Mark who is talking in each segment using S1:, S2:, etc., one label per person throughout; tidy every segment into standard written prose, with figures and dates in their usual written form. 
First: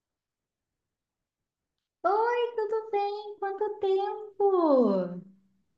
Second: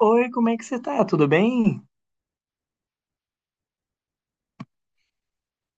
S1: Oi, como é que você tá? Tudo bem?
S2: Oi, tudo bem? Quanto tempo?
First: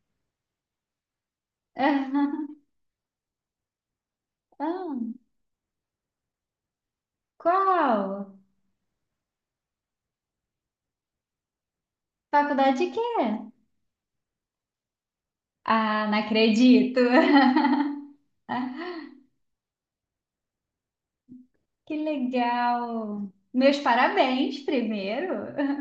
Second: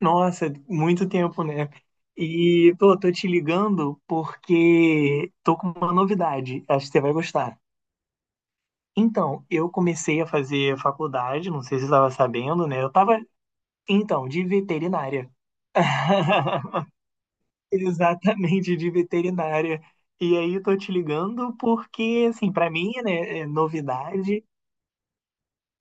S1: Nossa, muito tempo, né? E, pô, tô te ligando
S2: Ah,
S1: porque tô com uma novidade, acho que você vai gostar.
S2: qual?
S1: Então, eu comecei a fazer faculdade, não sei se você estava sabendo,
S2: Faculdade
S1: né?
S2: de
S1: Eu
S2: quê?
S1: tava, então, de veterinária.
S2: Ah, não acredito.
S1: Exatamente, de veterinária. E aí, tô te ligando
S2: Que
S1: porque, assim, pra mim,
S2: legal.
S1: né, é
S2: Meus
S1: novidade.
S2: parabéns primeiro.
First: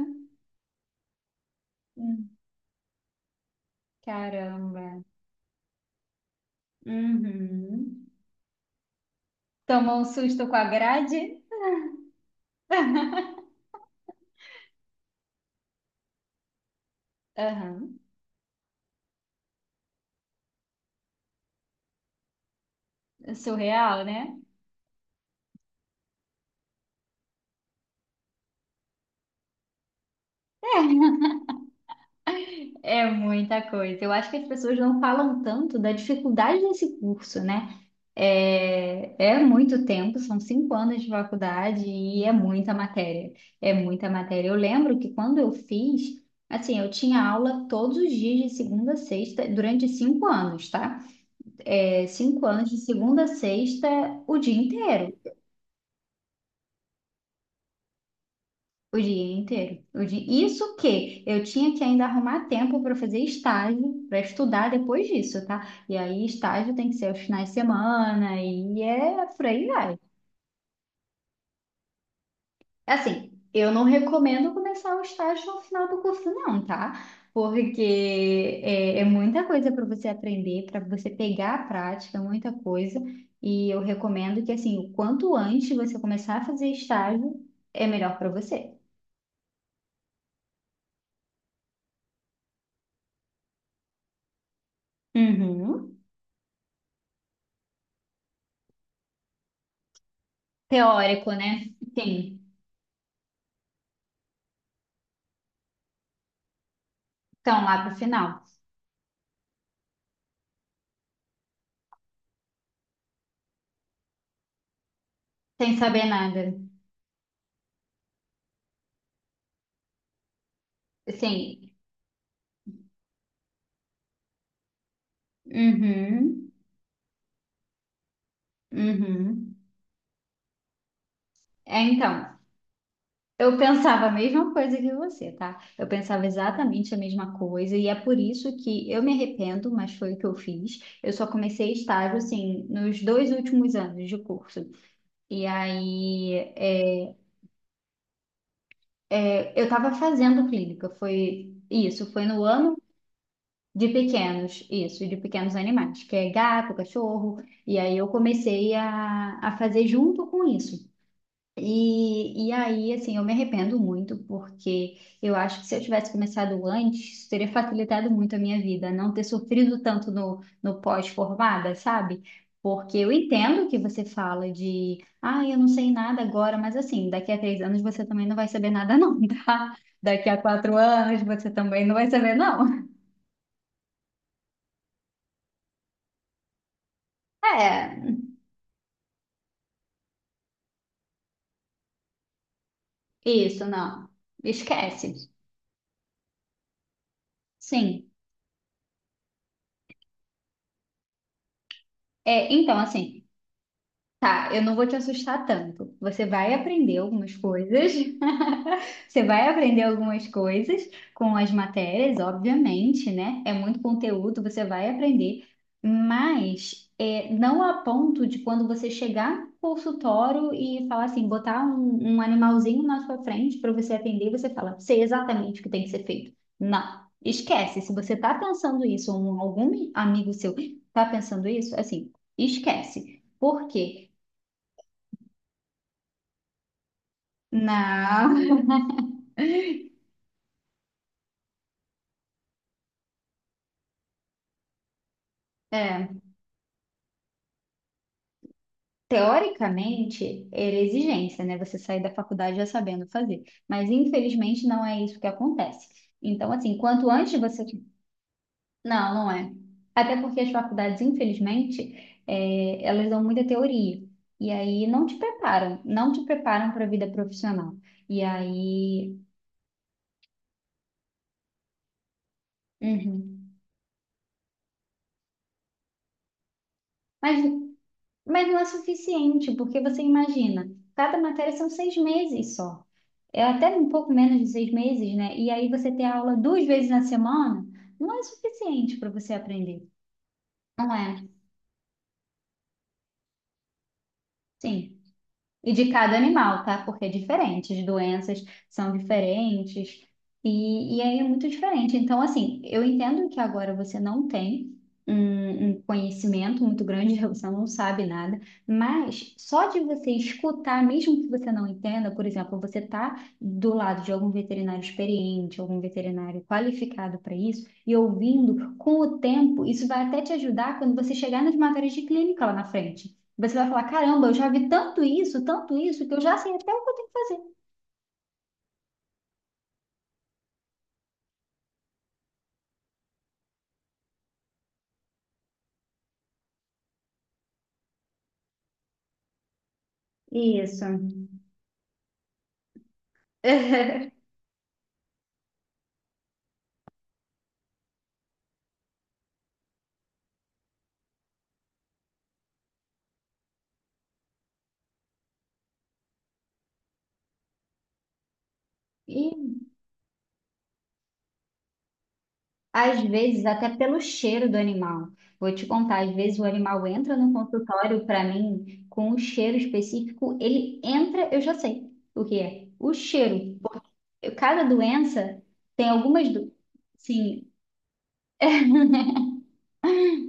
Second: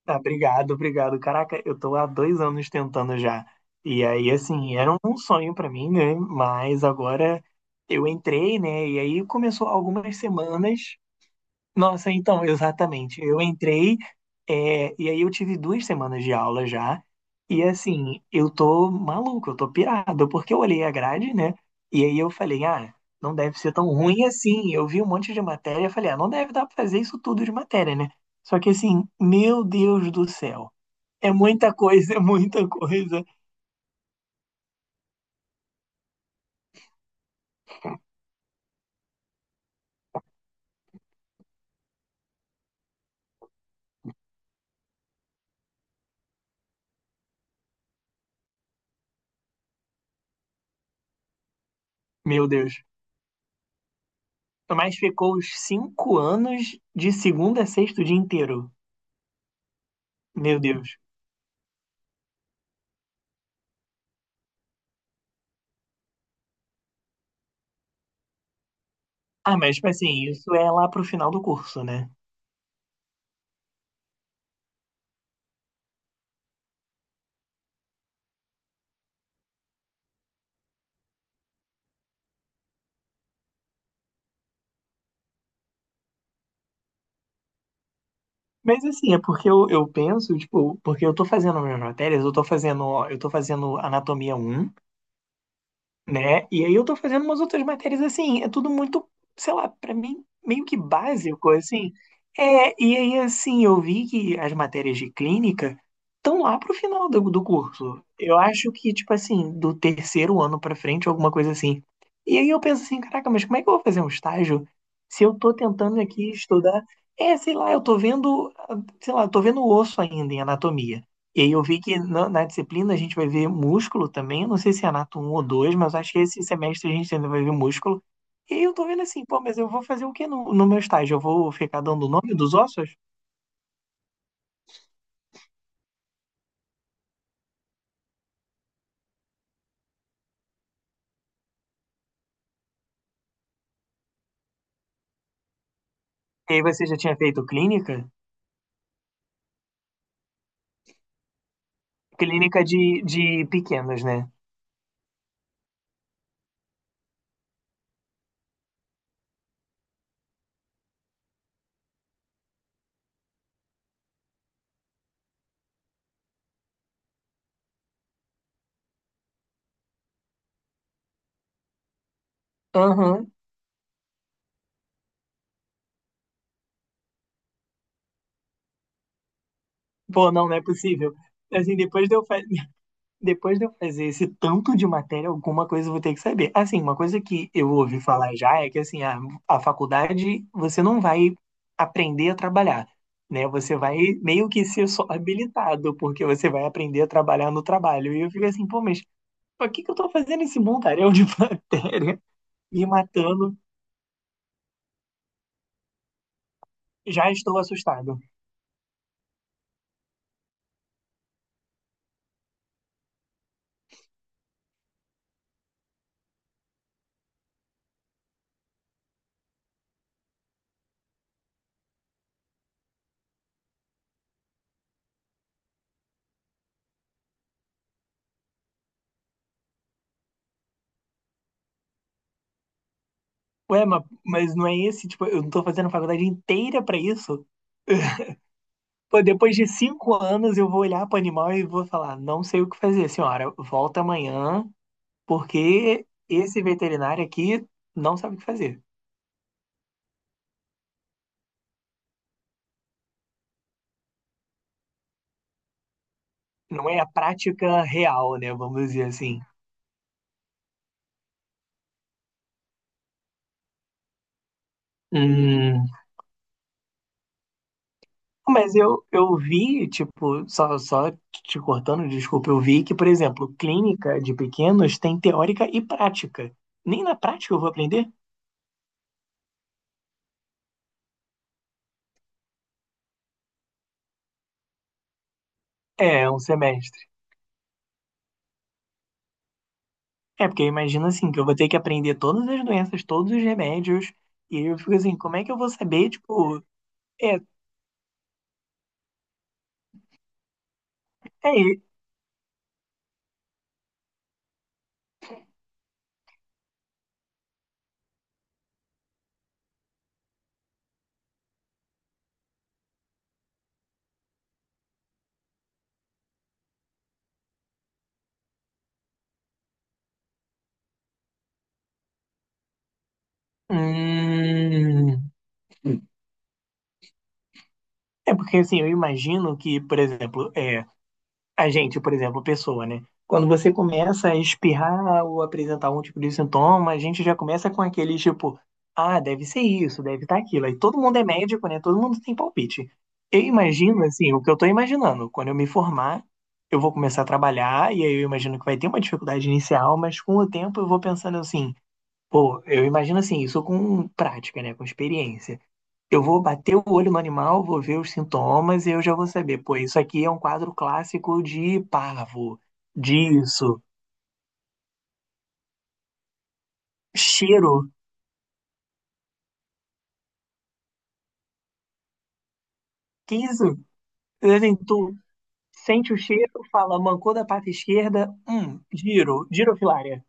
S1: Ah, obrigado, obrigado. Caraca, eu tô há
S2: Hum.
S1: 2 anos tentando já. E aí, assim,
S2: Caramba.
S1: era um sonho pra mim, né? Mas agora eu
S2: Uhum.
S1: entrei, né? E aí começou
S2: Tomou um
S1: algumas
S2: susto com a
S1: semanas.
S2: grade?
S1: Nossa, então, exatamente. Eu entrei, é, e aí eu tive 2 semanas de aula já, e
S2: Aham.
S1: assim, eu tô maluco, eu tô pirado, porque eu olhei a grade, né? E aí eu falei, ah, não deve ser tão
S2: Surreal,
S1: ruim
S2: né?
S1: assim. Eu vi um monte de matéria, falei, ah, não deve dar pra fazer isso tudo de matéria, né? Só que assim, meu Deus do céu, é muita coisa, é muita
S2: É
S1: coisa,
S2: muita coisa. Eu acho que as pessoas não falam tanto da dificuldade desse curso, né? É, é muito tempo, são cinco anos de faculdade e é muita matéria. É muita matéria. Eu lembro que quando eu fiz, assim, eu tinha aula todos os dias de segunda a sexta, durante cinco anos, tá? É, cinco
S1: meu
S2: anos
S1: Deus.
S2: de segunda a sexta, o dia
S1: Mas
S2: inteiro.
S1: ficou os 5 anos de segunda a sexta o dia inteiro,
S2: O dia inteiro.
S1: meu
S2: Isso
S1: Deus.
S2: que eu tinha que ainda arrumar tempo para fazer estágio, para estudar depois disso, tá? E aí, estágio tem que ser aos finais de semana, e é por
S1: Ah,
S2: aí
S1: mas, tipo
S2: vai.
S1: assim, isso é lá pro final do curso, né?
S2: Assim, eu não recomendo começar o estágio no final do curso, não, tá? Porque é muita coisa para você aprender, para você pegar a prática, muita coisa. E eu recomendo que, assim, o quanto antes você começar a fazer estágio, é melhor para você.
S1: Mas, assim, é porque eu penso, tipo, porque eu tô fazendo minhas matérias, eu tô fazendo Anatomia um,
S2: Uhum.
S1: né? E aí eu tô fazendo umas outras matérias assim, é tudo muito, sei lá, pra mim meio que
S2: Teórico,
S1: básico,
S2: né?
S1: assim.
S2: Sim.
S1: É, e aí assim, eu vi que as matérias de clínica estão lá pro final do
S2: Estão lá pro
S1: curso. Eu
S2: final,
S1: acho que, tipo assim, do terceiro ano pra frente, alguma coisa assim. E aí eu penso assim, caraca, mas como é que eu vou fazer um estágio se eu tô
S2: sem
S1: tentando
S2: saber
S1: aqui
S2: nada.
S1: estudar? É, sei lá, eu tô vendo, ah, sei lá, eu tô vendo osso ainda em anatomia. E aí eu
S2: Assim,
S1: vi que na disciplina a gente vai ver músculo também. Eu não sei se é anato um ou dois mas acho que esse
S2: uhum,
S1: semestre a gente ainda vai ver músculo. E aí eu tô vendo assim, pô,
S2: uhum.
S1: mas eu vou fazer o que no meu estágio? Eu vou
S2: É,
S1: ficar dando o
S2: então,
S1: nome dos ossos?
S2: eu pensava a mesma coisa que você, tá? Eu pensava exatamente a mesma coisa, e é por isso que eu me arrependo, mas foi o que eu fiz. Eu só comecei estágio, assim, nos dois últimos anos de curso. E aí,
S1: E aí você já tinha feito clínica?
S2: eu tava fazendo clínica, foi isso, foi no
S1: Clínica
S2: ano.
S1: de
S2: De
S1: pequenos, né?
S2: pequenos, isso, de pequenos animais, que é gato, cachorro, e aí eu comecei a fazer junto com isso. E aí, assim, eu me arrependo muito, porque eu acho que se eu tivesse começado antes, isso teria facilitado muito a minha vida, não ter sofrido tanto no pós-formada, sabe? Porque eu
S1: Aham.
S2: entendo que você fala de, ah, eu não sei nada agora, mas assim, daqui a três anos você também não vai saber nada, não, tá? Daqui
S1: Pô,
S2: a
S1: não, não é
S2: quatro
S1: possível.
S2: anos você
S1: Assim,
S2: também não
S1: depois
S2: vai
S1: de eu,
S2: saber,
S1: fa-
S2: não.
S1: Depois de eu fazer esse tanto de matéria, alguma coisa eu vou ter que saber. Assim, uma coisa que eu ouvi
S2: É,
S1: falar já é que assim, a faculdade você não vai aprender a trabalhar, né?
S2: isso,
S1: Você vai
S2: não.
S1: meio que ser só
S2: Esquece.
S1: habilitado, porque você vai aprender a trabalhar no
S2: Sim.
S1: trabalho. E eu fico assim, pô, mas pra que que eu tô fazendo esse montaréu de matéria
S2: É, então,
S1: me
S2: assim,
S1: matando?
S2: tá, eu não vou te assustar tanto. Você vai aprender
S1: Já
S2: algumas
S1: estou
S2: coisas.
S1: assustado.
S2: Você vai aprender algumas coisas com as matérias, obviamente, né? É muito conteúdo, você vai aprender, mas é, não a ponto de quando você chegar no consultório e falar assim, botar um animalzinho na sua frente para você atender, você fala, sei exatamente o que tem que ser feito. Não, esquece. Se você tá pensando isso, ou algum amigo seu tá pensando isso, assim, esquece. Por
S1: Ué, mas,
S2: quê?
S1: mas não é esse, tipo, eu não tô fazendo a faculdade inteira pra isso?
S2: Não,
S1: Pô, depois de 5 anos, eu vou olhar para o animal e vou falar: não sei o que fazer, senhora. Volta amanhã, porque
S2: é.
S1: esse veterinário aqui não sabe o que fazer.
S2: Teoricamente, era exigência, né? Você sair da faculdade já sabendo fazer. Mas, infelizmente, não é isso que acontece. Então, assim,
S1: Não é a
S2: quanto antes você.
S1: prática real, né? Vamos dizer
S2: Não, não
S1: assim.
S2: é. Até porque as faculdades, infelizmente, elas dão muita teoria. E aí não te preparam.
S1: Hum,
S2: Não te preparam para a vida profissional. E
S1: mas eu,
S2: aí.
S1: eu vi, tipo, só te cortando, desculpa, eu vi que, por
S2: Uhum.
S1: exemplo, clínica de pequenos tem teórica e prática. Nem na
S2: Mas,
S1: prática eu vou aprender?
S2: mas não é suficiente, porque você imagina, cada matéria são seis meses só. É até um pouco menos de seis meses, né? E aí você ter
S1: É,
S2: aula
S1: um
S2: duas vezes
S1: semestre.
S2: na semana não é suficiente para você aprender,
S1: É, porque eu
S2: não
S1: imagino
S2: é?
S1: assim, que eu vou ter que aprender todas as doenças, todos os remédios, e eu fico
S2: Sim.
S1: assim, como é que eu vou
S2: E de
S1: saber,
S2: cada
S1: tipo,
S2: animal, tá? Porque é
S1: é,
S2: diferente, as doenças são diferentes, e aí é muito
S1: é,
S2: diferente. Então, assim, eu entendo que agora você não tem um conhecimento muito grande, você não sabe nada, mas só de você escutar, mesmo que você não entenda, por exemplo, você tá do lado de algum veterinário experiente, algum veterinário qualificado para isso, e ouvindo, com o tempo, isso vai até te ajudar quando você chegar nas matérias de clínica lá na frente. Você vai falar, caramba, eu já vi
S1: hum,
S2: tanto isso, que eu já sei até o que eu tenho que fazer.
S1: porque assim, eu imagino que, por exemplo, a gente, por exemplo, pessoa, né? Quando você começa a espirrar ou apresentar algum tipo de sintoma, a gente já começa com aqueles tipo, ah, deve ser isso, deve estar aquilo. Aí
S2: Isso.
S1: todo mundo é médico, né? Todo mundo tem palpite. Eu imagino, assim, o que eu tô imaginando. Quando eu me formar, eu vou começar a trabalhar, e aí eu imagino que vai ter uma dificuldade inicial, mas com o tempo eu vou pensando assim, pô, eu imagino assim, isso com prática, né? Com experiência. Eu vou bater o olho no animal, vou ver os sintomas e eu já vou
S2: E
S1: saber. Pô, isso aqui é um quadro clássico de parvo,
S2: às vezes, até
S1: disso,
S2: pelo cheiro do animal. Vou te contar, às vezes o animal entra no
S1: cheiro,
S2: consultório para mim com um cheiro específico, ele entra, eu já sei o que é. O
S1: que
S2: cheiro.
S1: isso?
S2: Porque cada
S1: Assim, tu
S2: doença tem
S1: sente o
S2: algumas,
S1: cheiro,
S2: do...
S1: fala, mancou da
S2: Sim.
S1: pata esquerda, girofilária.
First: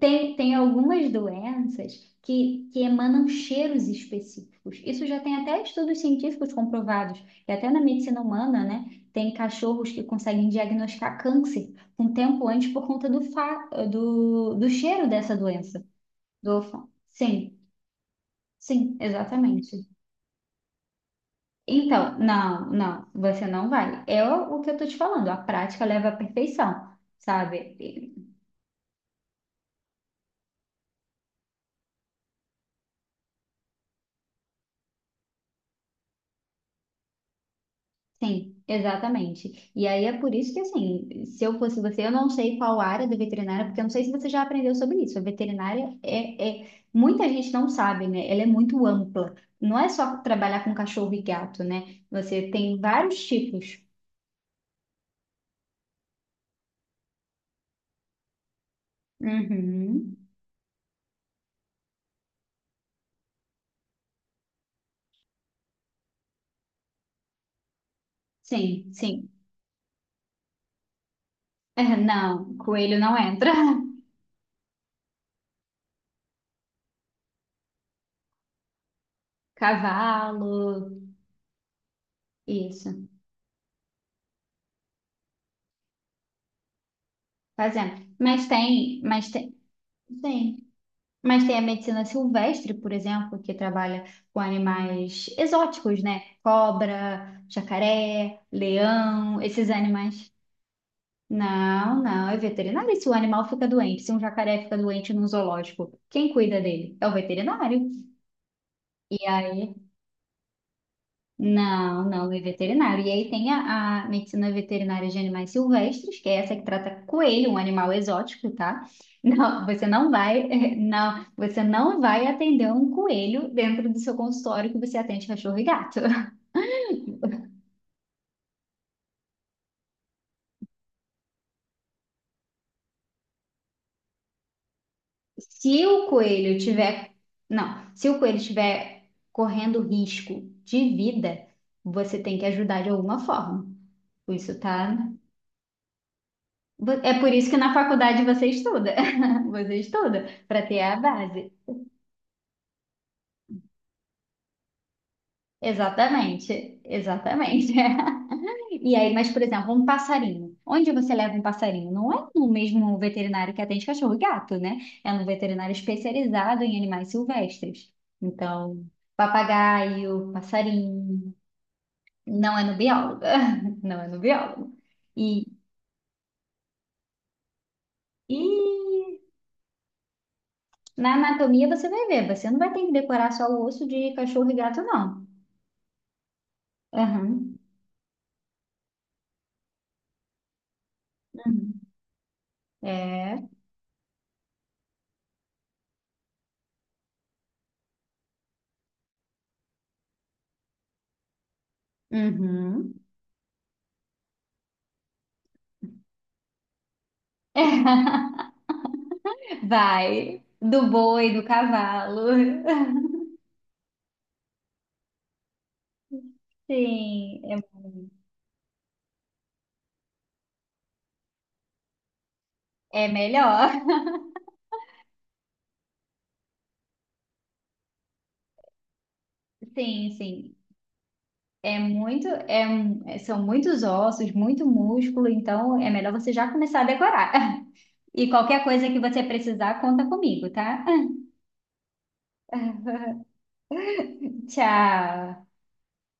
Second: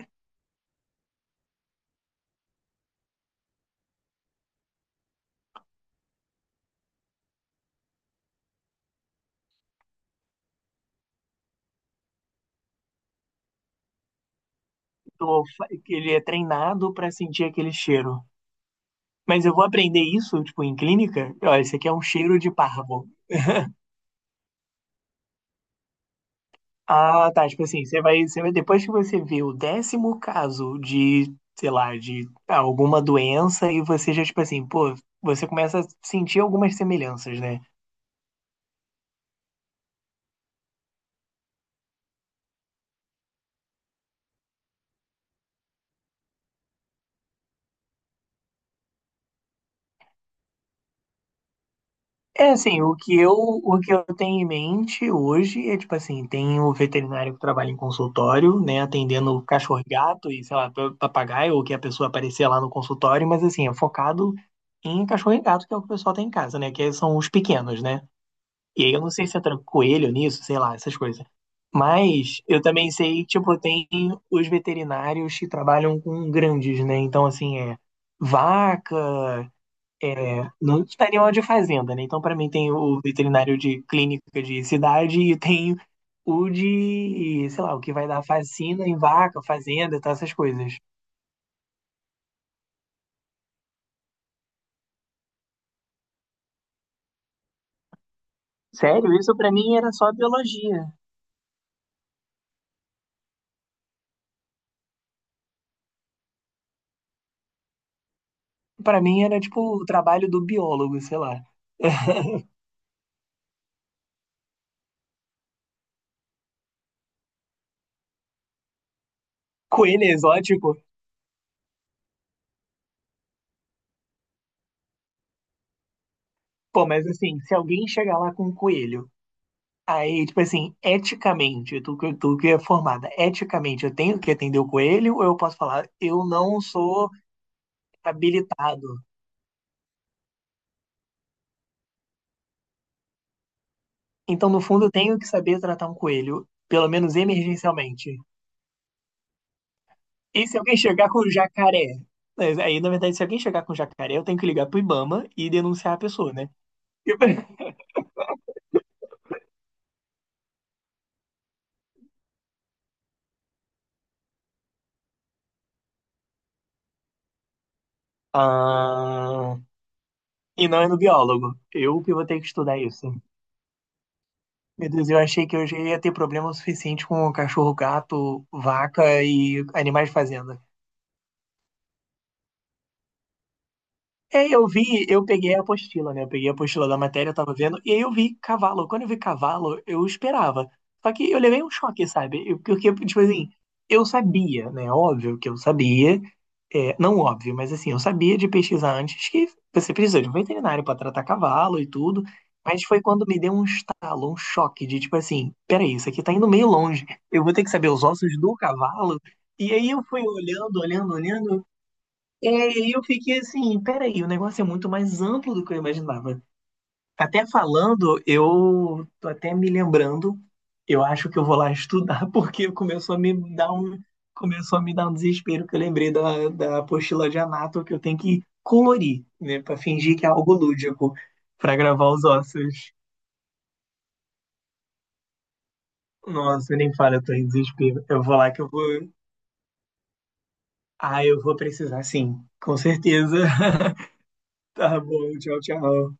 S2: Tem algumas doenças que emanam cheiros específicos. Isso já tem até estudos científicos comprovados. E até na medicina humana, né? Tem cachorros que conseguem diagnosticar câncer um tempo antes por conta do cheiro dessa
S1: Então, fa-
S2: doença.
S1: Ele é treinado para sentir
S2: Sim,
S1: aquele cheiro.
S2: sim,
S1: Mas eu vou
S2: exatamente.
S1: aprender isso, tipo, em clínica? Ó, esse aqui é um
S2: Então,
S1: cheiro de
S2: não, não,
S1: parvo.
S2: você não vai. É o que eu tô te falando. A prática leva à perfeição,
S1: Ah, tá. Tipo
S2: sabe?
S1: assim, você vai, depois que você vê o décimo caso de, sei lá, de alguma doença, e você já, tipo assim, pô, você começa a sentir algumas semelhanças, né?
S2: Sim, exatamente. E aí é por isso que, assim, se eu fosse você, eu não sei qual área do veterinário, porque eu não sei se você já aprendeu sobre isso. A veterinária é. Muita gente não sabe, né? Ela é muito ampla. Não é só trabalhar com cachorro e gato, né? Você
S1: É
S2: tem
S1: assim, o que
S2: vários
S1: eu, o
S2: tipos.
S1: que eu tenho em mente hoje é, tipo assim, tem o veterinário que trabalha em consultório, né, atendendo
S2: Uhum.
S1: cachorro-gato e, sei lá, papagaio, ou que a pessoa aparecer lá no consultório, mas assim, é focado em cachorro-gato, e gato, que é o que o pessoal tem em casa, né, que são os pequenos, né? E
S2: Sim,
S1: aí eu não sei
S2: sim.
S1: se entra coelho nisso, sei lá, essas coisas.
S2: É,
S1: Mas
S2: não,
S1: eu também
S2: coelho não
S1: sei,
S2: entra.
S1: tipo, tem os veterinários que trabalham com grandes, né? Então, assim, é vaca, é, não
S2: Cavalo,
S1: tá animal de fazenda, né? Então, pra mim, tem
S2: isso.
S1: o veterinário de clínica de cidade e tem o de, sei lá, o que
S2: Fazendo.
S1: vai dar vacina em vaca, fazenda, tá, essas
S2: Sim.
S1: coisas.
S2: Mas tem a medicina silvestre, por exemplo, que trabalha com animais exóticos, né? Cobra, jacaré,
S1: Sério, isso
S2: leão,
S1: pra
S2: esses
S1: mim era só
S2: animais.
S1: biologia.
S2: Não, não, é veterinário. E se o animal fica doente, se um jacaré fica doente num zoológico, quem cuida dele? É o veterinário.
S1: Pra
S2: E
S1: mim era, tipo,
S2: aí.
S1: o trabalho do biólogo, sei lá.
S2: Não, não, é veterinário. E aí tem a medicina veterinária de animais silvestres, que é essa que trata coelho, um animal exótico, tá? Não, você
S1: Coelho
S2: não vai,
S1: exótico,
S2: não, você não vai atender um coelho dentro do seu consultório que você atende cachorro e gato.
S1: pô, mas assim, se alguém chegar lá com um coelho, aí, tipo assim, eticamente, tu que é formada, eticamente, eu tenho que atender o coelho ou eu posso
S2: Se
S1: falar,
S2: o
S1: eu
S2: coelho
S1: não sou
S2: tiver, não, se o coelho
S1: habilitado?
S2: tiver correndo risco de vida, você tem que ajudar de alguma forma.
S1: Então,
S2: Isso
S1: no fundo, eu
S2: tá.
S1: tenho que saber tratar um coelho, pelo
S2: É
S1: menos
S2: por isso que na
S1: emergencialmente.
S2: faculdade você estuda. Você estuda
S1: E se
S2: para
S1: alguém
S2: ter a
S1: chegar com um
S2: base.
S1: jacaré? Mas aí, na verdade, se alguém chegar com um jacaré, eu tenho que ligar pro Ibama e denunciar a pessoa, né?
S2: Exatamente, exatamente. E aí, mas, por exemplo, um passarinho. Onde você leva um passarinho? Não é no mesmo veterinário que atende cachorro e gato, né? É um veterinário especializado em animais silvestres. Então,
S1: Ah,
S2: papagaio,
S1: e não é no
S2: passarinho,
S1: biólogo. Eu que vou ter que
S2: não é no
S1: estudar isso.
S2: biólogo. Não é no biólogo.
S1: Meu Deus, eu
S2: E,
S1: achei que eu já ia ter problema o suficiente com cachorro,
S2: e
S1: gato, vaca e animais de fazenda.
S2: na anatomia você vai ver, você não vai ter que decorar só o osso de
S1: É,
S2: cachorro e
S1: eu
S2: gato,
S1: vi,
S2: não.
S1: eu peguei a apostila, né? Eu peguei a apostila da matéria, eu tava
S2: Aham.
S1: vendo, e aí eu vi cavalo. Quando eu vi cavalo, eu esperava. Só que eu levei um
S2: Uhum.
S1: choque, sabe? Porque, tipo
S2: É.
S1: assim, eu sabia, né? Óbvio que eu sabia, é, não óbvio, mas assim, eu sabia de pesquisar antes que você precisa de um veterinário pra tratar cavalo e tudo. Mas
S2: Uhum.
S1: foi quando me deu um estalo, um choque de tipo assim, peraí, isso aqui tá indo meio longe. Eu vou ter que saber os ossos do cavalo. E aí eu fui
S2: Vai,
S1: olhando,
S2: do
S1: olhando,
S2: boi, do
S1: olhando.
S2: cavalo.
S1: É, e eu fiquei assim, peraí, o negócio é muito mais amplo do que eu imaginava.
S2: Sim,
S1: Até falando, eu tô até me lembrando, eu acho que eu vou lá estudar, porque
S2: é
S1: começou a me dar
S2: melhor.
S1: um, começou a me dar um desespero que eu lembrei da apostila de Anato que eu tenho que colorir, né, pra
S2: Sim,
S1: fingir que é algo
S2: sim.
S1: lúdico, pra
S2: É
S1: gravar os
S2: muito,
S1: ossos.
S2: são muitos ossos, muito músculo, então é melhor você já
S1: Nossa,
S2: começar a
S1: nem fala, eu
S2: decorar.
S1: tô em desespero. Eu
S2: E
S1: vou lá que
S2: qualquer
S1: eu
S2: coisa que
S1: vou.
S2: você precisar, conta comigo, tá?
S1: Ah, eu vou precisar sim, com certeza. Tá
S2: Tchau.
S1: bom, tchau, tchau.